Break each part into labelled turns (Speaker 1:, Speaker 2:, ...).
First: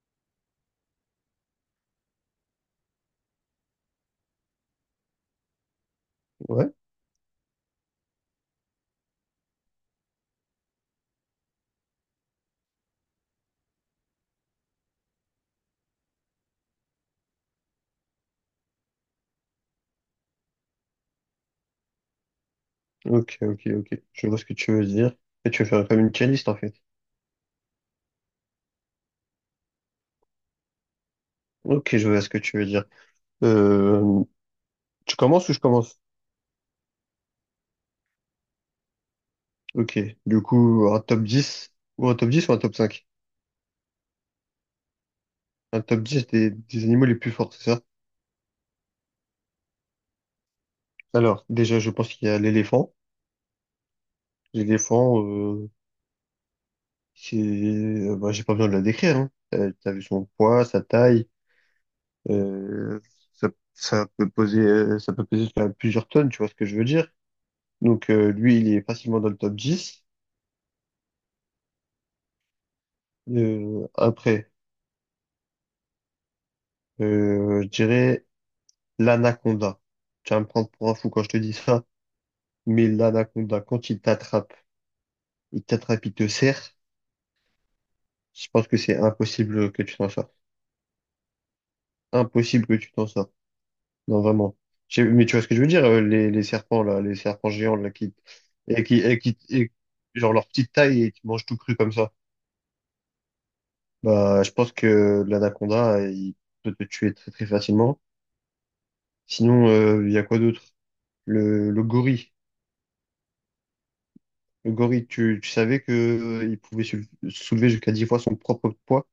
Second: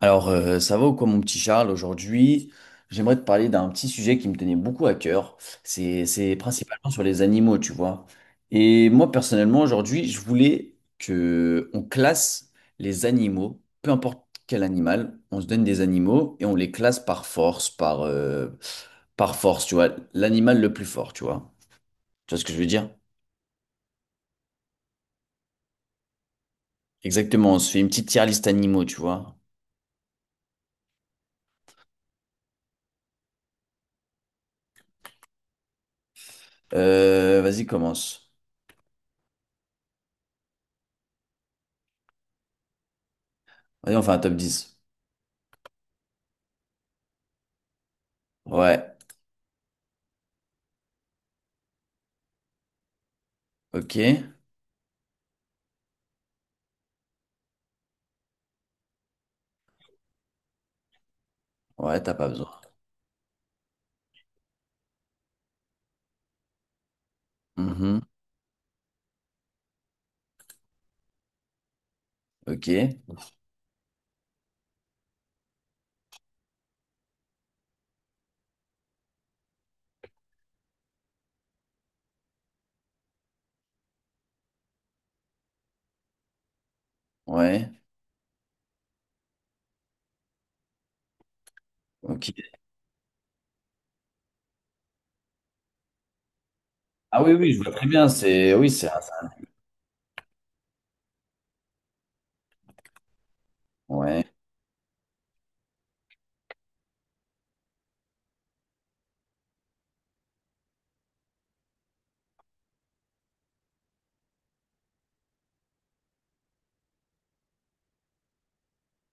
Speaker 1: Alors, ça va ou quoi, mon petit Charles? Aujourd'hui, j'aimerais te parler d'un petit sujet qui me tenait beaucoup à cœur. C'est
Speaker 2: Ouais,
Speaker 1: principalement sur les animaux, tu vois. Et moi, personnellement, aujourd'hui, je voulais que on classe les animaux, peu importe quel animal, on se donne des animaux et on les classe par force, par force, tu vois. L'animal le plus fort, tu vois. Tu vois ce que je veux dire?
Speaker 2: ok. Je vois ce que tu veux dire. Et tu veux faire comme une playlist en fait.
Speaker 1: Exactement, on se fait une petite tier list animaux, tu vois.
Speaker 2: Ok, je vois ce que tu veux dire. Euh, Tu commences ou je commence?
Speaker 1: Vas-y, commence.
Speaker 2: Ok, du coup, un top 10 ou un top cinq.
Speaker 1: Vas-y, on fait un top 10.
Speaker 2: Un top 10 des animaux les plus forts, c'est ça?
Speaker 1: Ouais,
Speaker 2: Alors, déjà, je pense qu'il y a l'éléphant.
Speaker 1: ok.
Speaker 2: L'éléphant, c'est, bah, j'ai pas besoin de la décrire, hein. T'as vu son poids, sa taille,
Speaker 1: Ouais, t'as pas besoin.
Speaker 2: euh, ça, ça peut poser, ça peut peser jusqu'à plusieurs tonnes, tu vois ce que je veux dire?
Speaker 1: Mhm.
Speaker 2: Donc, lui, il est facilement dans le top 10.
Speaker 1: Ok.
Speaker 2: Après, je dirais l'anaconda. Tu vas me prendre pour un fou quand je te dis ça, mais l'anaconda, quand il t'attrape, il t'attrape, il te serre,
Speaker 1: Ouais.
Speaker 2: je pense que c'est impossible que tu t'en sortes.
Speaker 1: Ok.
Speaker 2: Impossible que tu t'en sortes. Non, vraiment. Mais tu vois ce que je veux dire, les serpents, là, les
Speaker 1: Ah oui,
Speaker 2: serpents
Speaker 1: oui, je vois
Speaker 2: géants,
Speaker 1: très
Speaker 2: là,
Speaker 1: bien. C'est oui,
Speaker 2: et qui, et qui, et- genre leur petite taille et qui mangent tout cru comme ça.
Speaker 1: ouais.
Speaker 2: Bah, je pense que l'anaconda, il peut te tuer très, très facilement. Sinon, il y a quoi d'autre? Le gorille. Le gorille, tu savais que il pouvait soulever jusqu'à 10 fois son propre poids.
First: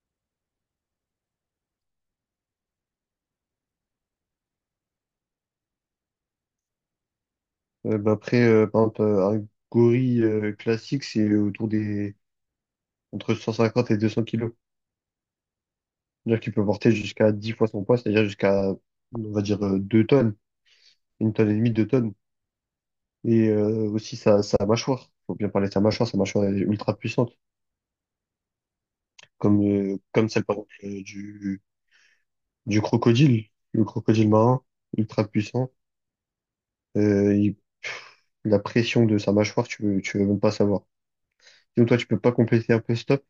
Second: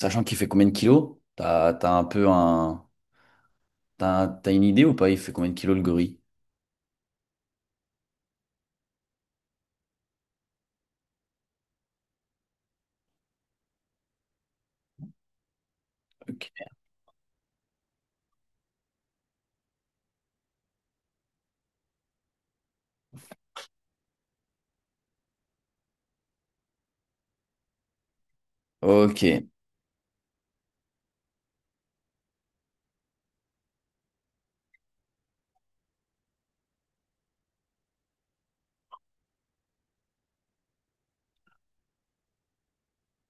Speaker 1: Sachant qu'il fait combien de kilos? T'as, t'as un peu un. T'as une idée ou pas? Il fait combien de kilos le gorille?
Speaker 2: Bah après, par exemple, un gorille classique, c'est autour des entre 150 et 200 kilos. C'est-à-dire qu'il
Speaker 1: Ok.
Speaker 2: peut porter jusqu'à 10 fois son poids, c'est-à-dire jusqu'à, on va dire, 2 tonnes, 1 tonne et demie, 2 tonnes. Et aussi sa, sa mâchoire. Faut bien parler de sa mâchoire est ultra puissante,
Speaker 1: Ok.
Speaker 2: comme celle, par exemple, du crocodile, le crocodile marin, ultra puissant. Il La pression de sa mâchoire, tu veux même pas savoir. Sinon, toi, tu peux pas compléter un peu stop?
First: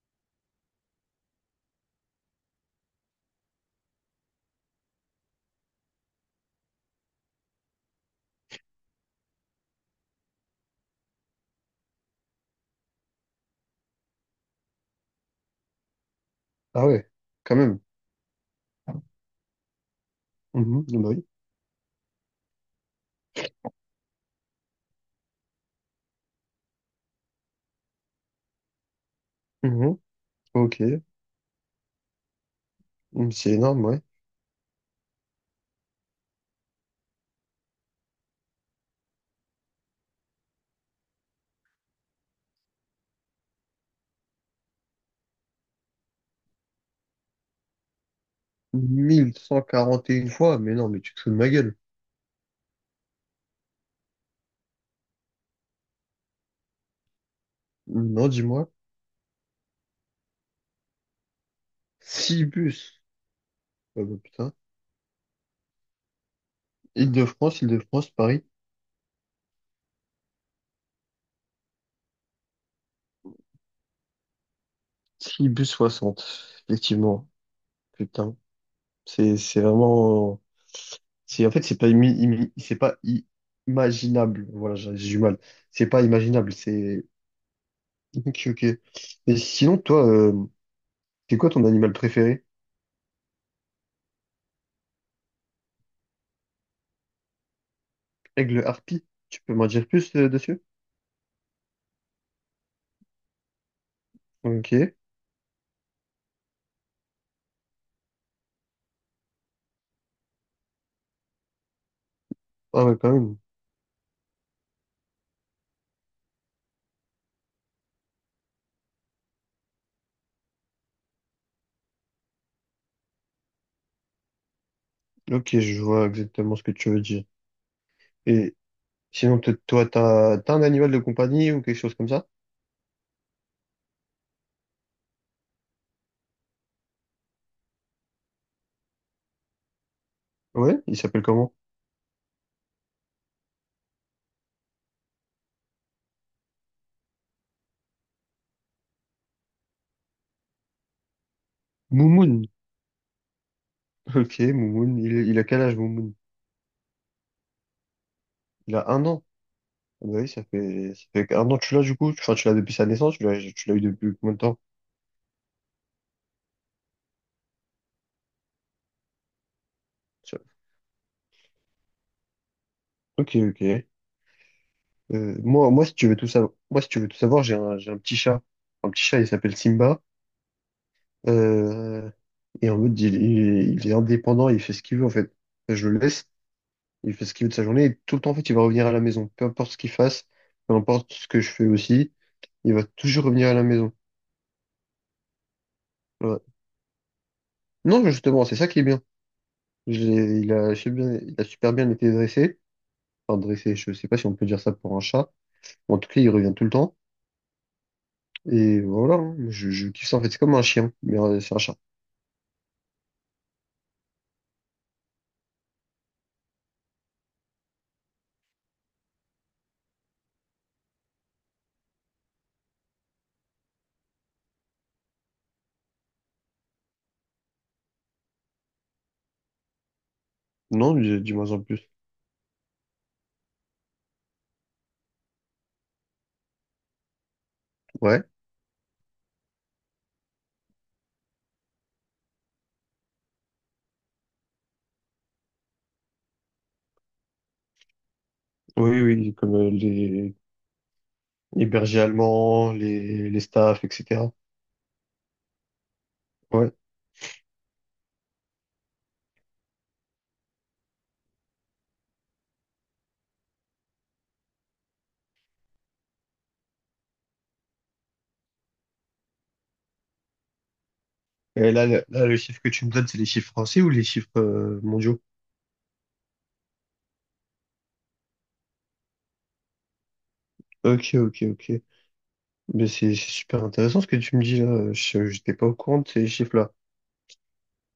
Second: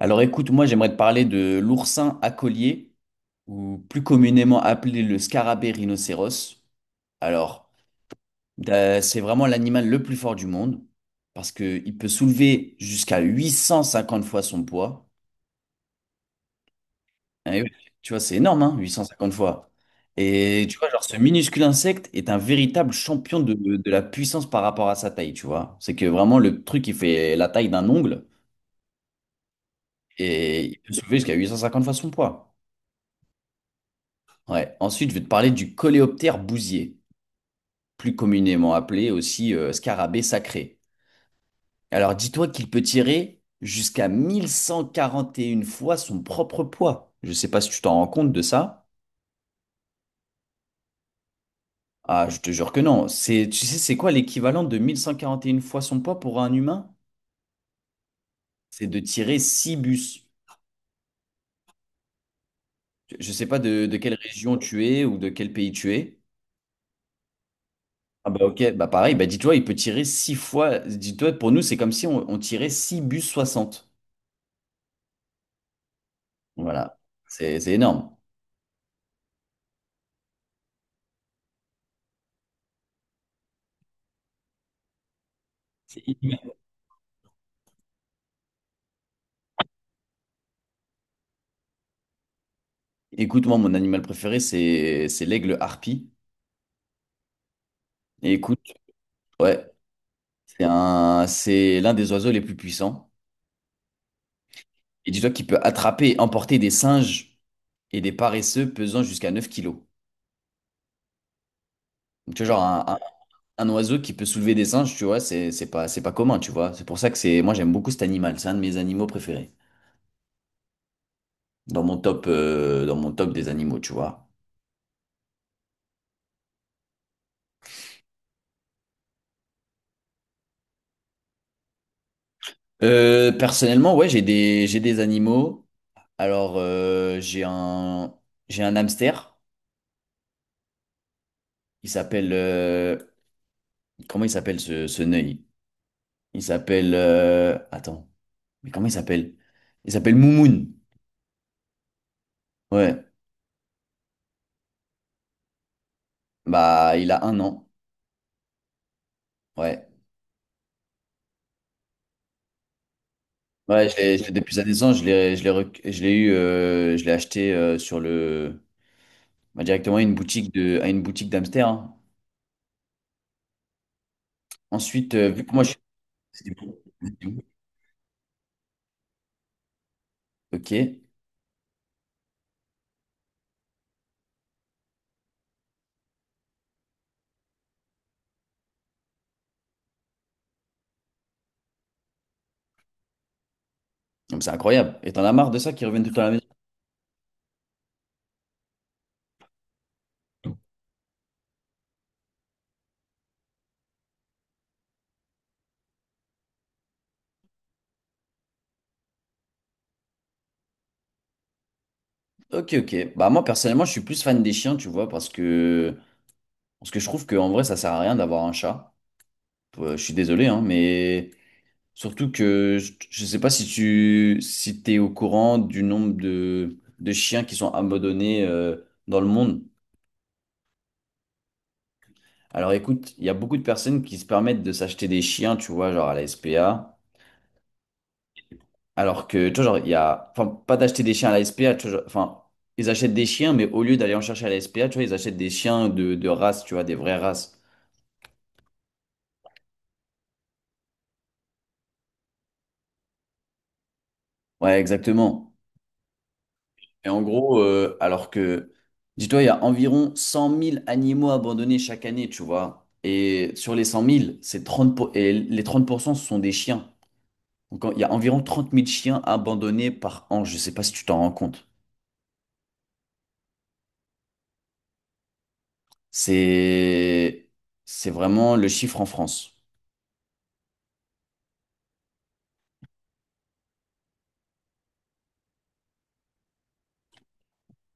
Speaker 1: Alors écoute, moi j'aimerais te parler de l'oursin à collier, ou plus communément appelé le scarabée rhinocéros. Alors, c'est vraiment l'animal le plus fort du monde, parce qu'il peut soulever jusqu'à 850 fois son poids.
Speaker 2: Ah ouais, quand
Speaker 1: Eh oui,
Speaker 2: même.
Speaker 1: tu vois, c'est énorme, hein, 850 fois. Et tu
Speaker 2: Mhm,
Speaker 1: vois, genre,
Speaker 2: bah
Speaker 1: ce
Speaker 2: oui.
Speaker 1: minuscule insecte est un véritable champion de la puissance par rapport à sa taille, tu vois. C'est que vraiment, le truc, il fait la taille d'un ongle
Speaker 2: Mhm.
Speaker 1: et il
Speaker 2: Ok.
Speaker 1: peut soulever jusqu'à 850 fois son poids.
Speaker 2: Mm, c'est énorme, ouais.
Speaker 1: Ouais. Ensuite, je vais te parler du coléoptère bousier, plus communément appelé aussi scarabée sacré. Alors, dis-toi qu'il peut tirer jusqu'à 1141 fois son propre poids. Je sais pas si tu t'en rends compte de ça.
Speaker 2: 1141 fois, mais non, mais tu te fous de ma gueule.
Speaker 1: Ah, je te jure que non. C'est, tu sais, c'est quoi l'équivalent de 1141 fois son poids pour un humain?
Speaker 2: Non, dis-moi.
Speaker 1: C'est de tirer 6 bus.
Speaker 2: 6 bus.
Speaker 1: Je ne sais pas de
Speaker 2: Ah
Speaker 1: quelle
Speaker 2: bah, putain.
Speaker 1: région tu es ou de quel pays tu es.
Speaker 2: Île-de-France, Île-de-France,
Speaker 1: Ah
Speaker 2: Paris.
Speaker 1: bah ok, bah pareil, bah dis-toi, il peut tirer six fois. Dis-toi, pour nous, c'est comme si on tirait 6 bus 60.
Speaker 2: 6 bus 60.
Speaker 1: Voilà,
Speaker 2: Effectivement.
Speaker 1: c'est énorme.
Speaker 2: Putain. C'est vraiment. C'est, en fait, c'est pas, c'est pas imaginable. Voilà, j'ai du mal. C'est
Speaker 1: C'est
Speaker 2: pas
Speaker 1: inhumain.
Speaker 2: imaginable. C'est ok, ok. Et sinon, toi, c'est quoi ton animal préféré?
Speaker 1: Écoute, moi, mon animal préféré, c'est l'aigle harpie. Et écoute,
Speaker 2: Aigle, harpie? Tu peux m'en
Speaker 1: ouais,
Speaker 2: dire plus dessus?
Speaker 1: c'est un, c'est l'un des oiseaux les plus puissants.
Speaker 2: Ok.
Speaker 1: Et dis-toi qu'il peut attraper et emporter des singes et des paresseux pesant jusqu'à 9 kilos. Donc, tu vois, genre
Speaker 2: Ah ouais, quand même.
Speaker 1: un oiseau qui peut soulever des singes, tu vois, c'est pas, c'est pas commun, tu vois. C'est pour ça que c'est, moi j'aime beaucoup cet animal, c'est un de mes animaux préférés. Dans mon top des animaux, tu vois.
Speaker 2: Ok, je vois exactement ce que tu veux dire. Et sinon, toi, t'as un animal de compagnie ou quelque chose comme ça?
Speaker 1: Personnellement, ouais, j'ai des animaux. Alors, j'ai un hamster.
Speaker 2: Ouais, il s'appelle comment?
Speaker 1: Il s'appelle, comment il s'appelle ce, ce nœud? Il s'appelle, attends, mais comment il s'appelle? Il s'appelle Moumoun.
Speaker 2: Moumoun.
Speaker 1: Ouais,
Speaker 2: Ok, Moumoun. Il a quel âge, Moumoun?
Speaker 1: bah, il a 1 an.
Speaker 2: Il a 1 an.
Speaker 1: Ouais.
Speaker 2: Ah bah oui, ça fait 1 an que tu l'as du coup. Enfin, tu l'as depuis sa naissance, tu l'as eu
Speaker 1: Ouais,
Speaker 2: depuis
Speaker 1: je l'ai
Speaker 2: combien de
Speaker 1: depuis
Speaker 2: temps?
Speaker 1: sa naissance, je l'ai eu, je l'ai acheté sur le, bah, directement à une
Speaker 2: Ça-
Speaker 1: boutique de, à une boutique d'Amster. Hein.
Speaker 2: Ok, ok.
Speaker 1: Ensuite,
Speaker 2: Euh,
Speaker 1: vu que moi
Speaker 2: moi,
Speaker 1: je
Speaker 2: moi, si tu veux tout savoir,
Speaker 1: suis,
Speaker 2: moi, si tu veux tout savoir, j'ai un petit chat. Un petit chat, il s'appelle Simba.
Speaker 1: ok,
Speaker 2: Euh, et en mode, il est indépendant, il fait ce qu'il veut, en fait. Je le laisse, il fait ce qu'il veut de sa journée. Et tout le temps, en fait, il va revenir à la maison. Peu importe ce qu'il fasse, peu importe ce que je fais aussi, il va toujours revenir à la maison.
Speaker 1: donc c'est incroyable. Et t'en as marre de ça qui reviennent tout le temps à la
Speaker 2: Voilà.
Speaker 1: maison?
Speaker 2: Non, mais justement, c'est ça qui est bien. Il a super bien, il a super bien été dressé. Enfin, dressé, je sais pas si on peut dire ça pour un chat. En tout cas, il revient tout le temps. Et voilà, hein. Je kiffe ça, en fait. C'est comme un chien, mais c'est un chat.
Speaker 1: Ok, ok. Bah moi personnellement, je suis plus fan des chiens, tu vois, parce que je trouve qu'en vrai, ça sert à rien d'avoir un chat. Je suis désolé, hein, mais surtout que je sais pas si tu, si t'es au courant du nombre de chiens qui sont abandonnés dans le monde.
Speaker 2: Non, dis-moi en plus.
Speaker 1: Alors écoute, il y a beaucoup de personnes qui se permettent de s'acheter des chiens, tu vois, genre à la SPA.
Speaker 2: Ouais.
Speaker 1: Alors que, tu vois, genre, il y a. Enfin, pas d'acheter des chiens à la SPA, tu vois, genre- enfin, ils achètent des chiens, mais au lieu d'aller en chercher à la SPA, tu vois, ils achètent des chiens de race, tu vois, des vraies races.
Speaker 2: Oui, oui, comme les bergers allemands, les staffs, etc.
Speaker 1: Ouais, exactement.
Speaker 2: Ouais.
Speaker 1: Et en gros, alors que, dis-toi, il y a environ 100 000 animaux abandonnés chaque année, tu vois. Et sur les 100 000, et les 30% ce sont des chiens. Donc, il y a environ 30 000 chiens abandonnés par an. Je sais pas si tu t'en rends compte.
Speaker 2: Et là, là, le chiffre que tu me donnes, c'est les chiffres français ou les chiffres mondiaux?
Speaker 1: C'est c'est vraiment le chiffre en France.
Speaker 2: Ok, ok, ok. Mais c'est super intéressant ce que tu me dis là. Je n'étais pas au courant de ces chiffres-là.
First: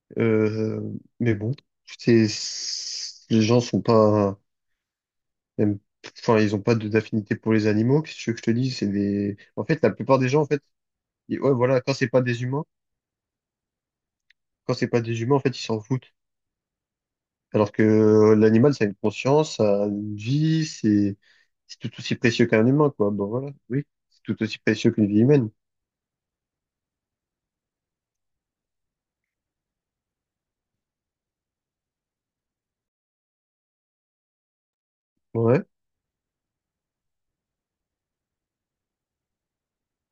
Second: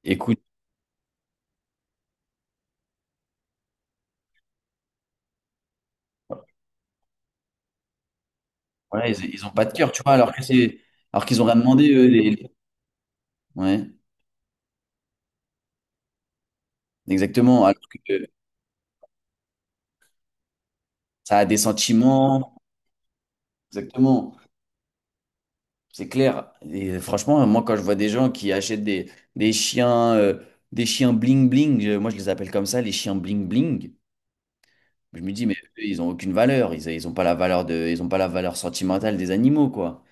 Speaker 1: Écoute,
Speaker 2: Euh, mais bon, c'est, les gens sont pas, aiment- enfin, ils ont pas d'affinité pour les animaux. Qu'est-ce que tu veux que je te dise? C'est
Speaker 1: voilà,
Speaker 2: des,
Speaker 1: ils ont pas
Speaker 2: en
Speaker 1: de
Speaker 2: fait, la
Speaker 1: cœur, tu vois,
Speaker 2: plupart des
Speaker 1: alors que
Speaker 2: gens, en fait,
Speaker 1: c'est alors qu'ils ont
Speaker 2: ouais,
Speaker 1: rien
Speaker 2: voilà,
Speaker 1: demandé
Speaker 2: quand
Speaker 1: eux,
Speaker 2: c'est pas des humains,
Speaker 1: ouais,
Speaker 2: quand c'est pas des humains, en fait, ils s'en foutent.
Speaker 1: exactement.
Speaker 2: Alors
Speaker 1: Alors
Speaker 2: que
Speaker 1: que
Speaker 2: l'animal, ça a une conscience, ça a une vie,
Speaker 1: ça a des
Speaker 2: c'est tout aussi précieux
Speaker 1: sentiments,
Speaker 2: qu'un humain, quoi. Bon, voilà, oui, c'est
Speaker 1: exactement.
Speaker 2: tout aussi précieux qu'une vie humaine.
Speaker 1: C'est clair. Et franchement, moi quand je vois des gens qui achètent des chiens euh, des chiens bling bling, moi je les appelle comme ça, les chiens bling bling. Je me dis mais
Speaker 2: Ouais,
Speaker 1: eux, ils ont aucune valeur, ils ont pas la valeur de ils ont pas la valeur sentimentale des animaux quoi.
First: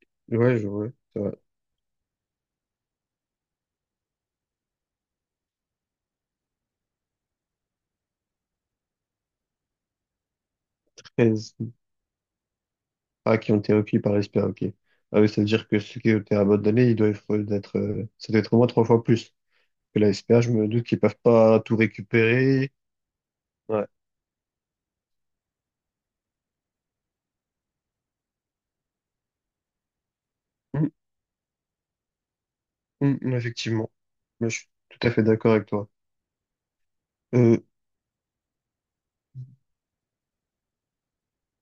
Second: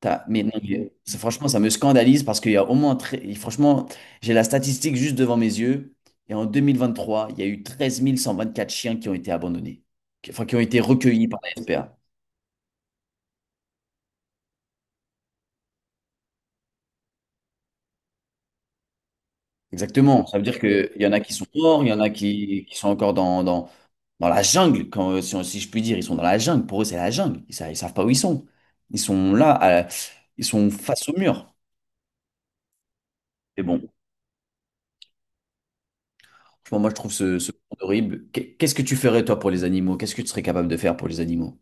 Speaker 1: Mais non,
Speaker 2: ouais, je vois. C'est vrai.
Speaker 1: franchement, ça me scandalise parce qu'il y a au moins, et franchement, j'ai la statistique juste devant mes yeux. Et en 2023, il y a eu 13 124 chiens qui ont été abandonnés, enfin qui ont été recueillis par la
Speaker 2: 13.
Speaker 1: SPA.
Speaker 2: Ah, qui ont été recueillis par l'espère, ok. Ah oui, ça veut dire que ceux qui ont été abandonnés, ils doivent être, ça doit être au moins 3 fois plus que la
Speaker 1: Exactement. Ça
Speaker 2: SPA.
Speaker 1: veut
Speaker 2: Je
Speaker 1: dire
Speaker 2: me doute
Speaker 1: qu'il
Speaker 2: qu'ils
Speaker 1: y en
Speaker 2: peuvent
Speaker 1: a qui sont
Speaker 2: pas tout
Speaker 1: morts, il y en a
Speaker 2: récupérer.
Speaker 1: qui sont encore
Speaker 2: Ouais.
Speaker 1: dans la jungle, quand, si, si je puis dire. Ils sont dans la jungle. Pour eux, c'est la jungle. Ils, savent pas où ils sont. Ils sont là, à- ils sont
Speaker 2: Hum,
Speaker 1: face au mur.
Speaker 2: hum,
Speaker 1: Mais bon,
Speaker 2: effectivement. Moi, je suis tout à fait d'accord avec toi.
Speaker 1: franchement, moi, je trouve ce, ce
Speaker 2: Euh,
Speaker 1: monde horrible. Qu'est-ce que tu ferais, toi, pour les animaux? Qu'est-ce que tu serais capable de faire pour les animaux?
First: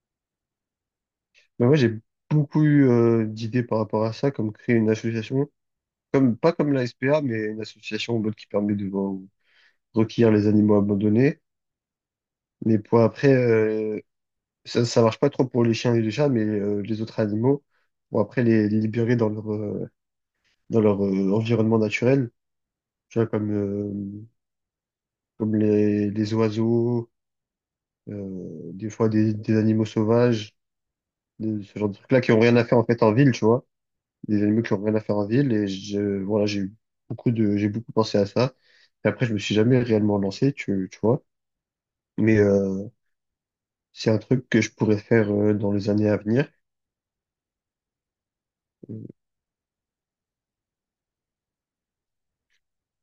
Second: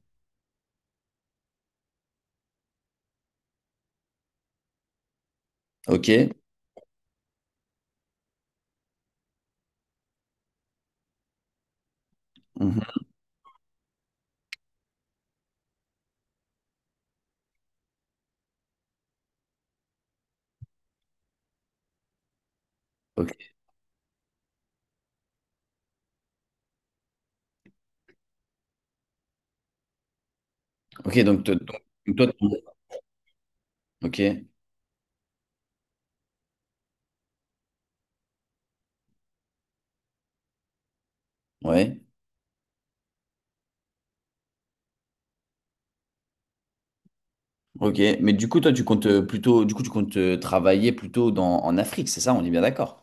Speaker 2: Bah moi, j'ai beaucoup eu d'idées par rapport à ça, comme créer une association.
Speaker 1: Ok.
Speaker 2: Comme, pas comme la SPA, mais une association ou l'autre qui permet de recueillir les animaux abandonnés. Mais pour
Speaker 1: Mhm.
Speaker 2: après, ça, ça marche pas trop pour les chiens et les chats, mais les autres animaux, pour après les libérer dans leur environnement naturel, tu vois,
Speaker 1: Ok.
Speaker 2: comme les oiseaux, euh, des fois des animaux sauvages,
Speaker 1: Ok, donc,
Speaker 2: ce
Speaker 1: donc,
Speaker 2: genre de trucs-là
Speaker 1: toi,
Speaker 2: qui ont rien à faire en fait en ville, tu vois,
Speaker 1: ok,
Speaker 2: des animaux qui ont rien à faire en ville. Et voilà, j'ai beaucoup pensé à ça. Et après, je me suis jamais réellement lancé, tu vois.
Speaker 1: ouais,
Speaker 2: Mais c'est un truc que je pourrais faire dans les années à venir.
Speaker 1: ok. Mais du coup, toi, tu comptes
Speaker 2: Euh,
Speaker 1: plutôt, du coup, tu comptes travailler plutôt dans, en Afrique, c'est ça? On est bien d'accord.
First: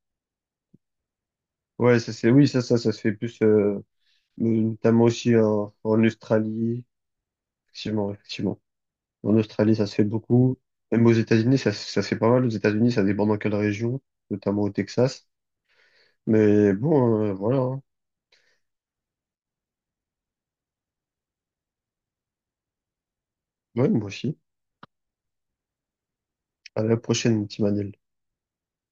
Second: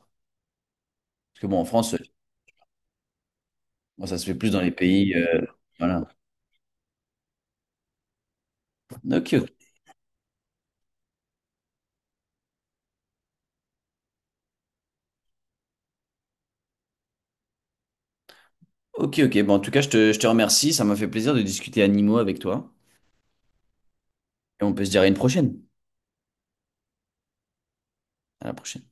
Speaker 1: Parce que bon, en France,
Speaker 2: Ouais, ça c'est, oui, ça se fait plus,
Speaker 1: bon, ça se fait plus dans les
Speaker 2: notamment
Speaker 1: pays,
Speaker 2: aussi en, en
Speaker 1: voilà.
Speaker 2: Australie. Effectivement, effectivement.
Speaker 1: Ok,
Speaker 2: En
Speaker 1: ok,
Speaker 2: Australie, ça se fait beaucoup. Même aux États-Unis, ça, ça se fait pas mal. Aux États-Unis, ça dépend dans quelle région, notamment au Texas. Mais bon, voilà, hein.
Speaker 1: ok. Ok. Bon, en tout cas, je te remercie. Ça m'a fait plaisir de discuter animaux avec toi.
Speaker 2: Ouais, moi aussi.
Speaker 1: Et on peut se dire à une prochaine.
Speaker 2: À la prochaine, petit Manel.
Speaker 1: À la prochaine.